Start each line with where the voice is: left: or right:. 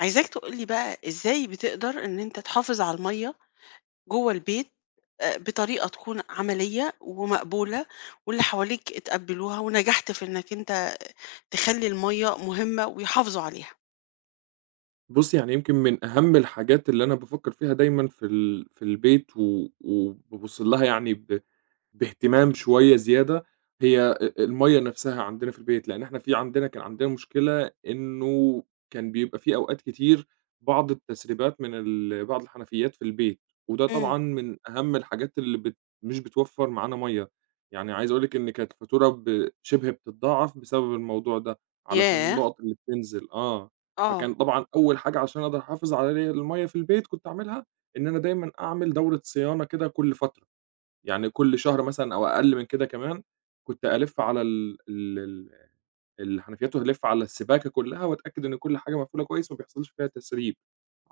left: عايزاك تقول لي بقى إزاي بتقدر إن أنت تحافظ على المَيّة جوّه البيت بطريقة تكون عملية ومقبولة، واللي حواليك اتقبّلوها ونجحت في إنّك أنت تخلّي المَيّة مهمة ويحافظوا عليها؟
right: بُصّي، يعني يمكن من أهم الحاجات اللي أنا بافكّر فيها دايمًا في البيت و وبابُص لها يعني باهتمام شوية زيادة. هي المَيّة نفْسها عندنا في البيت، لإن إحنا في عندنا كان عندنا مشكلة إنه كان بيبقى في أوقات كتير بعض التسريبات من بعض الحنفيّات في البيت، وده
left: إمم.
right: طبعًا من أهم الحاجات اللي مش بتوفّر معانا مَيّة، يعني عايز أقول لِك إن كانت الفاتورة شِبه بتتضاعف بسبب الموضوع ده، علشان
left: ياه!
right: النُقط اللي بتنزل.
left: آه.
right: فكان طبعًا أول حاجة علشان أقدر أحافظ على المَيّة في البيت كنت أعملها إن أنا دايمًا أعمل دورة صيانة كده كل فترة. يعني كل شهر مثلًا أو أقل من كده كمان، كنت ألِف على ال ال ال الحنفيات وألِف على السباكة كلّها وأتأكد إن كل حاجة مقفولة كويس وما بيحصلش فيها تسريب،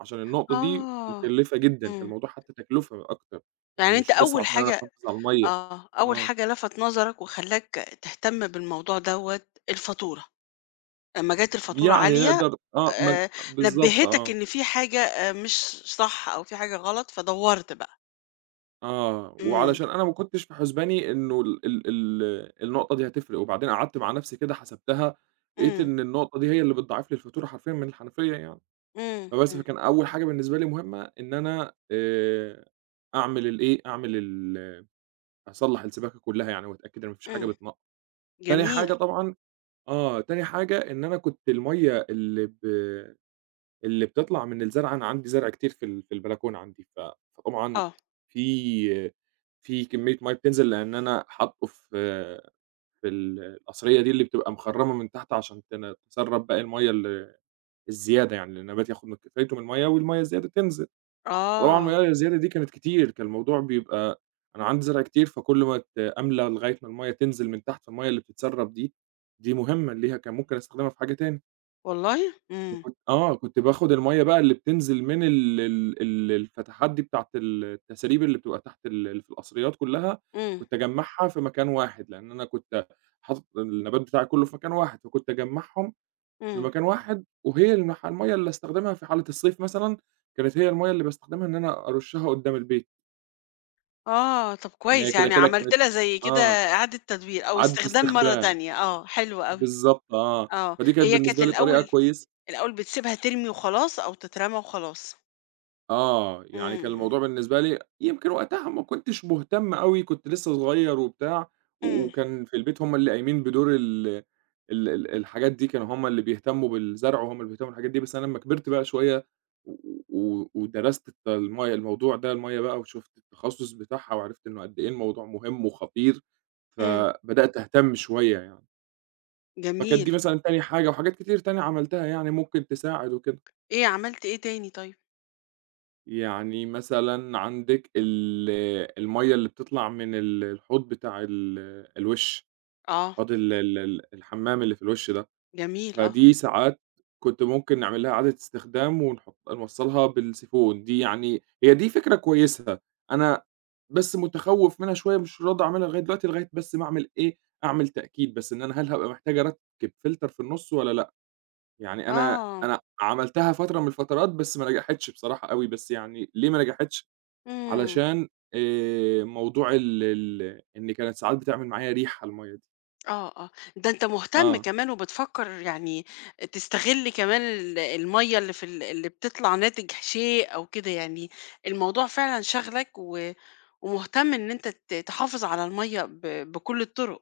right: عشان النقطة دي
left: آه.
right: مكلّفة جدًا، كان
left: إمم.
right: الموضوع حتى تكلفة أكتر، يعني
left: يعني أنت
right: مش بس
left: أول
right: عشان أنا
left: حاجة.
right: أحافظ على المَيّة.
left: آه. أول
right: آه،
left: حاجة لَفَت نظرك وخلّاك تهتم بالموضوع دوّة الفاتورة. لمّا جات الفاتورة
right: يعني
left: عالية،
right: نقدر آه، مج
left: آآ
right: بالضبط
left: نبهتك
right: آه.
left: إن في حاجة مش صح أو في حاجة غلط، فدوّرت بقى.
right: آه،
left: إمم،
right: وعلشان أنا ما كنتش في حُسباني إنه ال ال ال النقطة دي هتفرق، وبعدين قعدت مع نفسي كده حسبتها، لقيت
left: إمم،
right: إن النقطة دي هي اللي بتضاعف لي الفاتورة حرفيًا من الحنفية يعني.
left: إمم،
right: فبس
left: إمم،
right: فكان أول حاجة بالنسبة لي مهمة إن أنا أعمل الإيه، أعمل ال أصلّح السباكة كلّها يعني وأتأكد إن ما فيش حاجة
left: إمم.
right: بتنقّط. تاني حاجة
left: جميل.
right: طبعًا. آه، تاني حاجة إن أنا كنت المَيّة اللي بتطلع من الزرع، أنا عندي زرع كتير في في البلكونة عندي، فطبعًا
left: آه،
right: في في كمية مَيّة بتنزل، لإن أنا حاطّه في ال القصرية دي اللي بتبقى مخرّمة من تحت عشان تسرّب باقي المَيّة الزيادة يعني، لإن النبات ياخُد من كفايته من المَيّة والمَيّة الزيادة تنزل. طبعًا
left: آه.
right: المَيّة الزيادة دي كانت كتير، كان الموضوع بيبقى أنا عندي زرع كتير، فكل ما أملى لغاية ما المَيّة تنزل من تحت، فالمَيّة اللي بتتسرب دي، دي مهمة، ليها كان ممكن أستخدمها في حاجة تاني،
left: والله! إمم،
right: وكنت آه، كنت باخد المَيّة بقى اللي بتنزل من ال ال ال الفتحات دي بتاعة التساريب اللي بتبقى تحت اللي في القصريات كلّها،
left: إمم،
right: كنت أجمّعها في مكان واحد، لإن أنا كنت حاطط النبات بتاعي كلّه في مكان واحد، فكنت أجمّعهم في
left: إمم.
right: مكان واحد، وهي المَيّة اللي أستخدمها في حالة الصيف مثلًا، كانت هي المَيّة اللي باستخدمها إن أنا أرُشّها قدّام البيت.
left: آه، طب
right: إن هي
left: كويس،
right: كده،
left: يعني
right: كده
left: عملت
right: كانت.
left: لها زي كده
right: آه،
left: إعادة تدوير أو
right: عدَّت
left: استخدام مرّة
right: استخدام،
left: تانية، آه، حلو أوي.
right: بالضبط آه،
left: آه،
right: فدي كانت
left: هي كانت
right: بالنسبة لي طريقة
left: الأول.
right: كويسة.
left: الأول بتسيبها ترمي وخلاص أو تترمى وخلاص.
right: آه، يعني كان
left: إمم، إمم،
right: الموضوع بالنسبة لي يمكن وقتها ما كنتش مهتم أوي، كنت لسه صغير وبتاع، و
left: إمم،
right: وكان في البيت هم اللي قايمين بدور ال ال ال الحاجات دي، كانوا هم اللي بيهتموا بالزرع وهم اللي بيهتموا بالحاجات دي، بس أنا لمّا كبرت بقى شوية و و ودرست الت الم الموضوع ده، المَيّة بقى، وشُفت التخصُّص بتاعها وعرفت إنه قد إيه الموضوع مهم وخطير،
left: إمم.
right: فبدأت أهتم شوية يعني. فكانت
left: جميل.
right: دي مثلًا تاني حاجة، وحاجات كتير تانية عملتها يعني ممكن تساعد وكده،
left: إيه عملت إيه تاني طيب؟
right: يعني مثلًا عندِك المَيّة اللي بتطلع من الحوض بتاع الوِش،
left: آه،
right: حوض ال ال ال الحمام اللي في الوِش ده،
left: جميل، آه،
right: فدي ساعات كنت ممكن نعمل لها إعادة استخدام ونحط نوصّلها بالسيفون، دي يعني هي دي فكرة كويسة، أنا بس متخوّف منها شوية مش راضي أعملها لغاية دلوقتي، لغاية بس ما أعمل إيه، أعمل تأكيد بس إن أنا هابقى محتاج أركّب فلتر في النُص والّا لأ؟ يعني أنا
left: آه.
right: أنا عملتها فترة من الفترات، بس ما نجحتش بصراحة أوي، بس يعني ليه ما نجحتش،
left: إمم.
right: علشان موضوع ال ال إن كانت ساعات بتعمل معايا ريحة المَيّة دي.
left: آه، آه. ده أنت مهتم
right: آه،
left: كمان وبتفكّر يعني تستغل كمان المَيّة اللي في اللي بتطلع ناتج شيء أو كده يعني. الموضوع فعلًا شاغلك و ومهتم إن أنت تحافظ على المَيّة ب بكل الطُرق.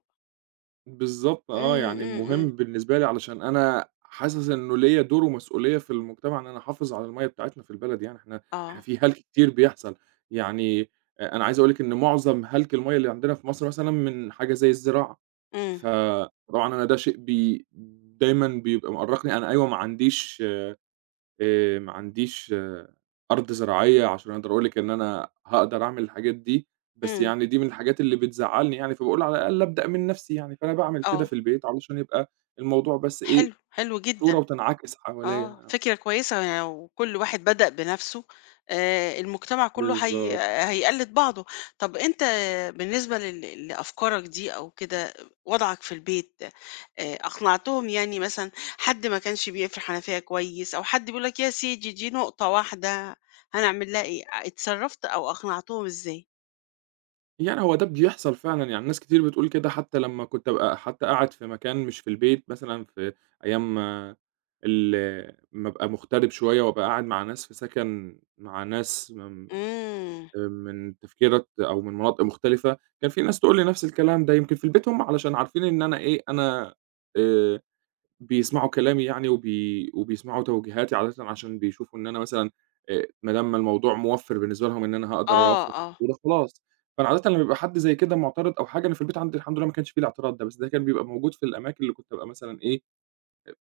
right: بالضبط
left: إمم،
right: آه، يعني
left: إمم،
right: مهم
left: إمم.
right: بالنسبة لي علشان أنا حاسس إنه ليّا دور ومسؤولية في المجتمع إن أنا أحافظ على المَيّة بتاعتنا في البلد يعني. إحنا
left: آه.
right: في هَلْك كتير بيحصل، يعني أنا عايز أقول لِك إن معظم هَلْك المَيّة اللي عندنا في مصر مثلًا من حاجة زي الزراعة.
left: إمم،
right: فطبعًا أنا ده شيء دايمًا بيبقى مأرّقني، أنا أيوه، ما عنديش أرض زراعية عشان أقدر أقول لِك إن أنا هاقدر أعمل الحاجات دي، بس
left: إمم.
right: يعني دي من الحاجات اللي بتزعّلني يعني، فباقول على الأقل أبدأ من نَفْسي يعني، فأنا باعمل كده
left: آه.
right: في البيت علشان يبقى الموضوع بس إيه،
left: حلو، حلو
right: صورة
left: جدًا.
right: وتنعكس
left: آه،
right: حواليّا.
left: فكرة كويسة يعني لو كل واحد بدأ بنفسه، آه، المجتمع كله هي.
right: بالضبط.
left: هيقلد بعضه. طب انت بالنسبة لأفكارك دي او كده، وضعك في البيت، آه، اقنعتهم يعني مثلا حد ما كانش بيقفل حنفية كويس او حد بيقول لك يا سيدي دي نقطة واحدة هنعمل لها ايه، اتصرفت او اقنعتهم ازاي؟
right: يعني هو ده بيحصل فعلًا، يعني ناس كتير بتقول كده، حتى لمّا كنت أبقى حتى قاعد في مكان مش في البيت مثلًا، في أيام ال أمّا أبقى مغترب شوية وأبقى قاعد مع ناس في سكن، مع ناس
left: امم.
right: من تفكيرات أو من مناطق مختلفة، كان في ناس تقول لي نفس الكلام ده، يمكن في البيت هم علشان عارفين إن أنا إيه، أنا آآ بيسمعوا كلامي يعني وبيسمعوا توجيهاتي عادةً، عشان بيشوفوا إن أنا مثلًا ما دام الموضوع موفّر بالنسبة لهم إن أنا هاقدر
left: اه.
right: أوفّر في
left: اه.
right: الفاتورة خلاص. فأنا عادةً لمّا بيبقى حد زي كده معترض أو حاجة، أنا في البيت عندي الحمد لله ما كانش في الاعتراض ده، بس ده كان بيبقى موجود في الأماكن اللي كنت أبقى مثلًا إيه،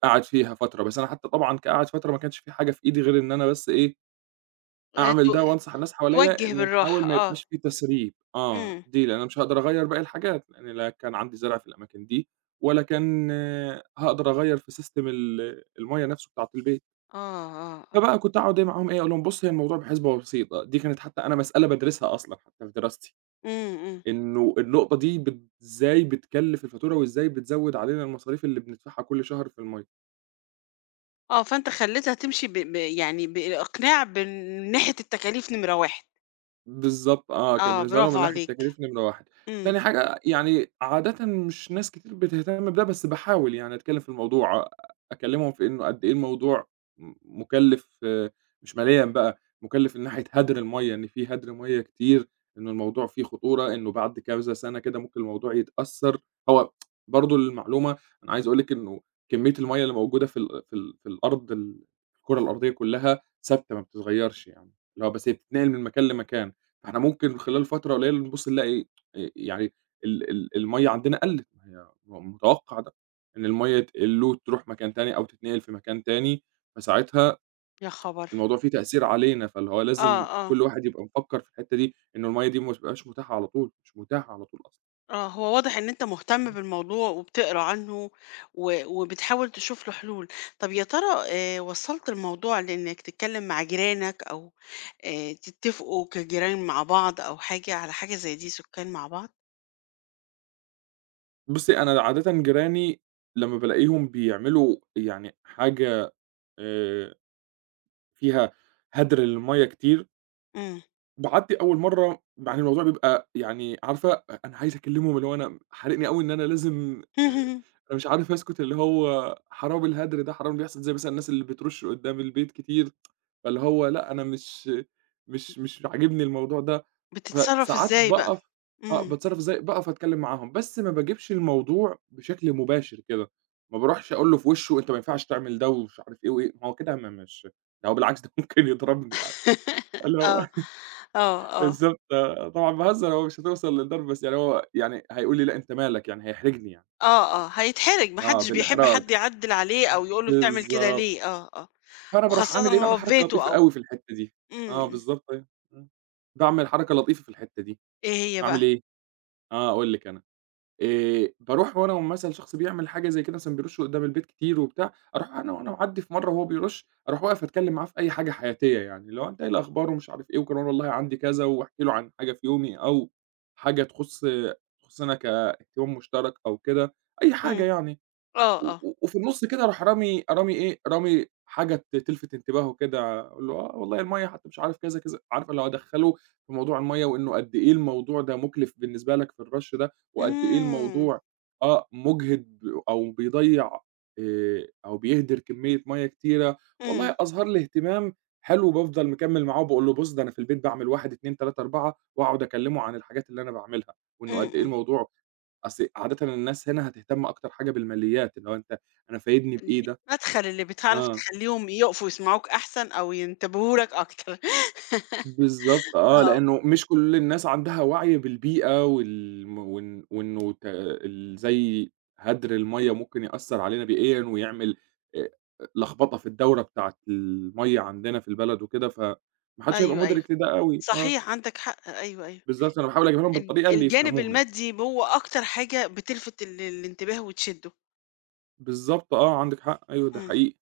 right: قعد فيها فترة، بس أنا حتى طبعًا كقعد فترة ما كانش في حاجة في إيدي غير إن أنا بس إيه، أعمل ده
left: تو-
right: وأنصح الناس حواليّا
left: توجه
right: إن نحاول
left: بالراحة،
right: ما
left: اه.
right: يبقاش في تسريب، آه،
left: امم.
right: دي لأن أنا مش هاقدر أغيّر باقي الحاجات، لأن لا كان عندي زرع في الأماكن دي، ولا كان هاقدر أغيّر في سيستم المَيّة نفسه بتاعة البيت،
left: اه. اه. اه.
right: فبقى كنت أقعد إيه معاهم إيه، أقول لهم بُصّ، هي الموضوع بحسبة بسيطة، دي كانت حتى أنا مسألة بادرسها أصلًا حتى في دراستي،
left: امم،
right: إنه النقطة دي إزاي بتكلِّف الفاتورة وإزاي بتزوِّد علينا المصاريف اللي بندفعها كل شهر في المَيّة.
left: آه، فأنت خلّيتها تمشي ب ب يعني بالإقناع من ناحية التكاليف نمرة 1.
right: بالضبط آه، كان
left: آه،
right: بالنسبة لهم
left: برافو
right: من ناحية
left: عليك.
right: التكاليف نمرة 1،
left: إمم.
right: تاني حاجة يعني عادةً مش ناس كتير بتهتم بده، بس باحاول يعني أتكلّم في الموضوع، أكلّمهم في إنه قد إيه الموضوع م مُكلِّف آه، مش ماليًا بقى، مُكلِّف من ناحية هدر المَيّة، إن في هدر مَيّة كتير، إنه الموضوع فيه خطورة، إنه بعد كذا سَنة كده ممكن الموضوع يتأثّر، هو برضه للمعلومة أنا عايز أقول لِك إنه كمية المَيّة اللي موجودة في ال في ال في الأرض ال الكرة الأرضية كُلّها ثابتة ما بتتغيّرش يعني، اللي هو بس هي بتتنقل من مكان لمكان. فإحنا ممكن خلال فترة قليلة نبُص نلاقي يعني ال ال المَيّة عندنا قَلِّت، ما هي متوقّع ده، إن المَيّة تقِل وتروح مكان تاني أو تتنقل في مكان تاني، فساعتها
left: يا خبر!
right: الموضوع فيه تأثير علينا، فاللي هو
left: آه،
right: لازم
left: آه،
right: كل واحد يبقى مفكّر في الحتّة دي، إنه المَيّة دي ما بتبقاش متاحة على طول، مش متاحة على طول أصلًا.
left: آه، هو واضح إن أنت مهتم بالموضوع وبتقرا عنه و وبتحاول تشوف له حلول. طب يا ترى وصّلت الموضوع لإنك تتكلم مع جيرانك أو تتفقوا كجيران مع بعض أو حاجة على حاجة زي دي، سُكّان مع بعض؟
right: بُصّي، أنا عادةً جيراني لمّا بالاقيهم بيعملوا يعني حاجة آآ فيها هَدْر للمَيّة كتير،
left: إمم.
right: باعت لي أول مرّة يعني الموضوع بيبقى يعني عارفة، أنا عايز أكلّمهم، اللي هو أنا حارقني أوي إن أنا لازم أنا مش عارف أسكت، اللي هو حرام الهدر ده، حرام اللي بيحصل، زي مثلًا الناس اللي بترُش قدّام البيت كتير، فاللي هو لأ، أنا مش عاجبني الموضوع ده،
left: بتتصرّف
right: فساعات
left: إزاي بقى؟
right: باقف. آه،
left: إمم.
right: باتصرّف إزاي، باقف أتكلّم معاهم، بس ما باجيبش الموضوع بشكل مباشر كده، ما باروحش أقول له في وِشّه أنت ما ينفعش تعمل ده ومش عارف إيه وإيه، ما هو كده ما مش، ده هو بالعكس ده ممكن يضربني يعني، فاللي هو
left: آه، آه، آه.
right: بالضبط آه، طبعًا باهزر، هو مش هتوصل للضرب، بس يعني هو يعني هيقول لي لأ أنت مالك يعني، هيحرجني يعني،
left: آه، آه، هيتحرج، ما
right: آه
left: حدش بيحب
right: بالإحراج،
left: حد يعدّل عليه أو يقول له بتعمل كده
right: بالضبط،
left: ليه، آه، آه،
right: فأنا باروح
left: وخاصةً
right: عامل إيه، باعمل
left: هو في
right: حركة
left: بيته
right: لطيفة
left: أو.
right: أوي في الحتّة دي،
left: إمم، إمم،
right: آه
left: إمم.
right: بالضبط أيوه، إمم، باعمل حركة لطيفة في الحتّة دي،
left: إيه هي بقى؟
right: باعمل إيه، آه أقول لِك أنا، باروح وأنا مثلًا، شخص بيعمل حاجة زي كده، مثلًا بيرُش قدّام البيت كتير وبتاع، أروح أنا وأنا معدّي في مرّة وهو بيرُش، أروح واقف أتكلّم معاه في أي حاجة حياتية يعني، اللي هو أنت إيه الأخبار ومش عارف إيه، وكمان والله عندي كذا، واحكي له عن حاجة في يومي أو حاجة تخُصّنا كاهتمام مشترك أو كده، أي حاجة
left: إمم،
right: يعني.
left: آه،
right: و
left: آه،
right: و وفي النُص كده أروح رامي، رامي إيه، رامي حاجة تلفت انتباهه كده، أقول له: "آه والله المَيّة حتى مش عارف كذا، كذا." عارفة، اللي هو أدخّله في موضوع المَيّة، وإنه قد إيه الموضوع ده مُكلِف بالنسبة لك في الrush ده، وقد إيه
left: إمم،
right: الموضوع آه، مُجهِد أو بيضيّع أو بيهدِر كمية مَيّة كتيرة.
left: إمم،
right: والله أظهر لي اهتمام حلو، بافضل مكمّل معاه وباقول له: "بُص، ده أنا في البيت باعمل 1، 2، 3، 4." وأقعد أكلّمه عن الحاجات اللي أنا باعملها، وإنه
left: إمم،
right: قد إيه
left: إمم.
right: الموضوع، أصل عادةً الناس هنا هتهتم أكتر حاجة بالماليات، اللي هو أنت أنا فايدني بإيه
left: دي
right: ده؟
left: المدخل اللي بتعرف
right: آه،
left: تخلّيهم يقفوا يسمعوك أحسن أو ينتبهوا لك أكتر.
right: بالضبط آه،
left: آه،
right: لإنه مش كل الناس عندها وعي بالبيئة والم وإن وإنه ت ال زي هدر المَيّة ممكن يأثّر علينا بيئيًا ويعمل آآ، لخبطة في الدورة بتاعة المَيّة عندنا في البلد وكده، فما حدش هيبقى
left: أيوه، أيوه،
right: مُدرك لده أوي، آه،
left: صحيح عندك حق، أيوه، أيوه،
right: بالضبط، أنا باحاول أجيبها لهم بالطريقة اللي
left: الجانب
right: يفهموها يعني.
left: المادي هو أكتر حاجة بتلفت الانتباه وتشدّه.
right: بالضبط آه، عندِك حق، أيوه ده
left: إمم.
right: حقيقي.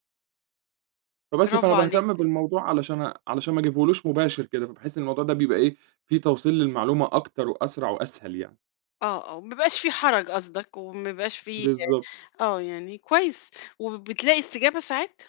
right: فبس، فأنا
left: برافو
right: باهتم
left: عليك.
right: بالموضوع علشان ما اجيبهولوش مباشر كده، فباحس إن الموضوع ده بيبقى إيه، فيه توصيل للمعلومة أكتر وأسرع وأسهل يعني.
left: آه، آه، وما بيبقاش في حرج قصدك، وما بيبقاش في.
right: بالضبط.
left: آه، يعني كويس، وبتلاقي استجابة ساعات؟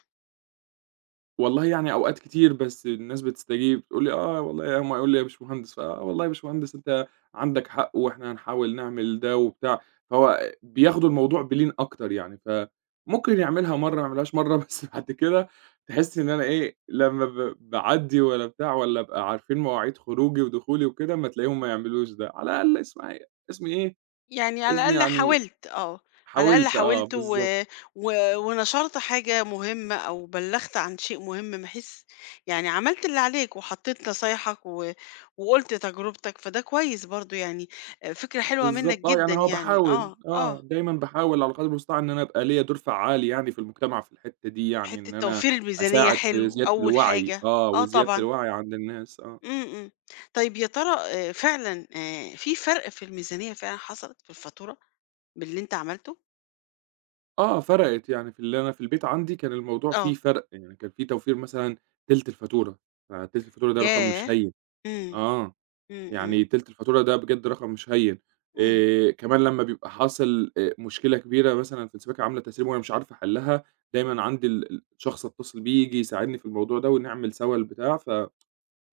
right: والله يعني أوقات كتير بس الناس بتستجيب، تقول لي: "آه والله" هم يقولوا لي: "يا باشمهندس"، "فآه والله يا باشمهندس أنت عندك حق وإحنا هنحاول نعمل ده" وبتاع، فهو بياخدوا الموضوع بلين أكتر يعني، فممكن يعملها مرّة ما يعملهاش مرّة بس بعد كده تحس إن أنا إيه، لمّا باعدّي والّا بتاع والّا أبقى عارفين مواعيد خروجي ودخولي وكده، أمّا تلاقيهم ما يعملوش ده، على الأقل اسمعي اسمي إيه،
left: يعني على
right: اسمي
left: الأقل
right: يعني
left: حاولت، آه، على الأقل
right: حاولت، آه
left: حاولت و
right: بالضبط.
left: و ونشرت حاجة مهمة أو بلّغت عن شيء مهم، بحيث يعني عملت اللي عليك وحطيت نصايحك و وقُلت تجربتك، فده كويس برضه يعني، فكرة حلوة منّك
right: بالضبط آه،
left: جدًا
right: يعني هو
left: يعني،
right: باحاول
left: آه، آه.
right: آه، دايمًا باحاول على قدر المستطاع إن أنا أبقى ليّا دور فعّال يعني في المجتمع في الحتّة دي يعني،
left: حتّة
right: إن أنا
left: توفير الميزانية
right: أساعد في
left: حلو
right: زيادة
left: أول
right: الوعي
left: حاجة.
right: آه،
left: آه
right: وزيادة
left: طبعًا.
right: الوعي عند الناس آه.
left: إمم، إمم. طيب يا ترى فعلًا في فرق في الميزانية فعلًا حصلت في الفاتورة باللي أنت عملته؟
right: آه، فرقِت يعني في اللي أنا في البيت عندي، كان الموضوع فيه
left: آه،
right: فرق، يعني كان في توفير مثلًا تِلت الفاتورة، فتِلت الفاتورة ده رقم مش
left: ياه!
right: هين،
left: إمم،
right: آه.
left: إمم، إمم،
right: يعني تِلت الفاتورة ده بجد رقم مش هين،
left: إمم.
right: كمان لمّا بيبقى حاصل مشكلة كبيرة مثلًا في السباكة عاملة تسريب وأنا مش عارف أحلّها، دايمًا عندي الشخص أتصل بيه ييجي يساعدني في الموضوع ده ونعمل سوا البتاع،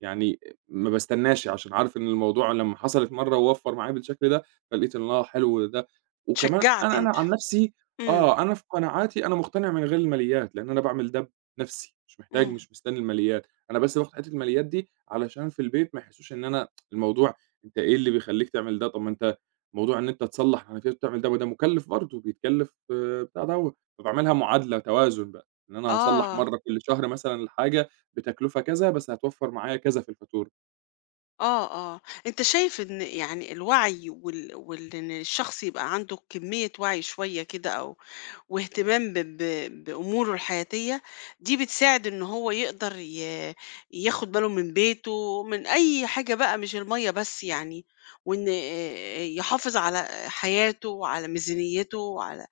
right: يعني ما باستناش، عشان عارف إن الموضوع لمّا حصلت مرّة ووفّر معايا بالشكل ده، فلقيت إن آه حلو ده، وكمان
left: اتشجّعت
right: أنا
left: أنت.
right: عن نفسي
left: إمم،
right: آه، أنا في قناعاتي أنا مقتنع من غير الماليات، لإن أنا باعمل ده بنفسي، مش محتاج،
left: إمم.
right: مش مستني الماليات، أنا بس باخد حتّة الماليات دي علشان في البيت ما يحسّوش إن أنا الموضوع أنت إيه اللي بيخلّيك تعمل ده، طب ما أنت موضوع إن أنت تصلّح على كده وتعمل ده، ما ده مكلّف برضه، بيتكلّف آه، بتاع دوّة، فباعملها معادلة توازن بقى، إن أنا هاصلّح
left: آه،
right: مرّة كل شهر مثلًا الحاجة بتكلفة كذا، بس هتوفّر معايا كذا في الفاتورة.
left: آه، آه، أنت شايف إن يعني الوعي وال وال إن الشخص يبقى عنده كمية وعي شوية كده أو واهتمام ب ب بأموره الحياتية، دي بتساعد إن هو يقدر ياخد باله من بيته، من أي حاجة بقى مش المَيّة بس يعني، وإن يحافظ على حياته وعلى ميزانيته وعلى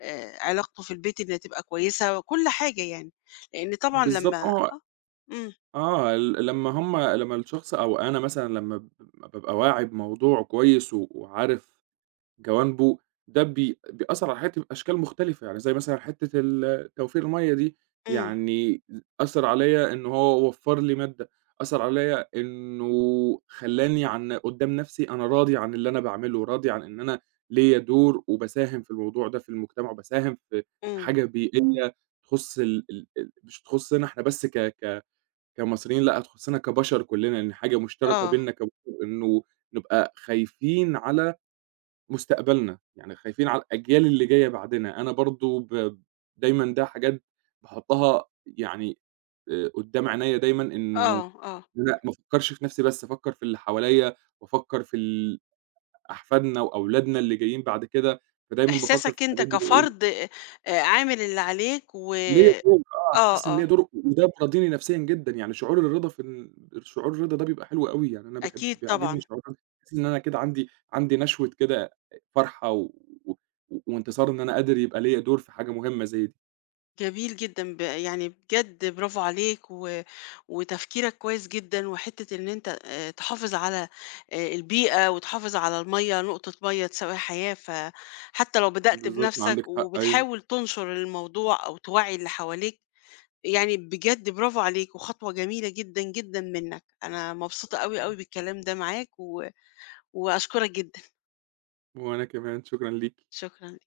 left: علاقته في البيت إن تبقى كويسة، كل حاجة يعني، لإن طبعًا
right: بالضبط
left: لمّا.
right: آه،
left: إمم،
right: آه، لمّا هُم، لمّا الشخص أو أنا مثلًا لمّا بابقى واعي بموضوع كويس وعارف جوانبه، ده بيأثّر على حياتي بأشكال مختلفة، يعني زي مثلًا حتّة توفير المَيّة دي،
left: إمم،
right: يعني أثّر عليّا إن هو وفّر لي مادة، أثّر عليّا إنه خلّاني عن قدّام نَفْسي أنا راضي عن اللي أنا باعمله، راضي عن إن أنا ليّا دور وباساهم في الموضوع ده في المجتمع، وباساهم في
left: إمم،
right: حاجة بيئية تخُص ال ال ال مش تخُصّنا إحنا بس ك ك كمصريين، لأ، تخُصّنا كبشر كُلّنا، إن حاجة مشتركة
left: آه،
right: بيننا كبشر إنه نبقى خايفين على مستقبلنا، يعني خايفين على الأجيال اللي جاية بعدنا، أنا برضه دايمًا ده حاجات باحطها يعني قدّام عينيّا دايمًا، إنه
left: آه، آه.
right: لأ ما افكّرش في نفسي بس، أفكّر في اللي حواليّا، وافكّر في أحفادنا وأولادنا اللي جايين بعد كده، فدايمًا بافكّر في
left: إحساسك أنت
right: الحاجات دي باقول
left: كفرد عامل اللي عليك و.
right: ليه دور آه، حاسس إن
left: آه،
right: ليّا
left: آه،
right: دور وده بيرضيني نفسيًا جدًا، يعني شعور الرضا ده بيبقى حلو أوي، يعني أنا باحب
left: أكيد طبعًا.
right: بيعجبني شعور الرضا، باحس إن أنا كده عندي نشوة كده، فرحة و و وانتصار إن أنا قادر يبقى ليّا دور في حاجة مهمة زي دي.
left: جميل جدًا، يعني بجد برافو عليك و وتفكيرك كويس جدًا، وحتة إن أنت تحافظ على البيئة وتحافظ على المَيّة، نقطة مَيّة تساوي حياة، فحتى لو بدأت
right: بالضبط،
left: بنفسك
right: عندِك حق أيوه،
left: وبتحاول تنشر الموضوع أو توعّي اللي حواليك، يعني بجد برافو عليك وخطوة جميلة جدًا، جدًا منّك، أنا مبسوطة أوي، أوي بالكلام ده معاك و وأشكرك جدًا.
right: وأنا كمان شكرًا ليكِ.
left: شكرًا.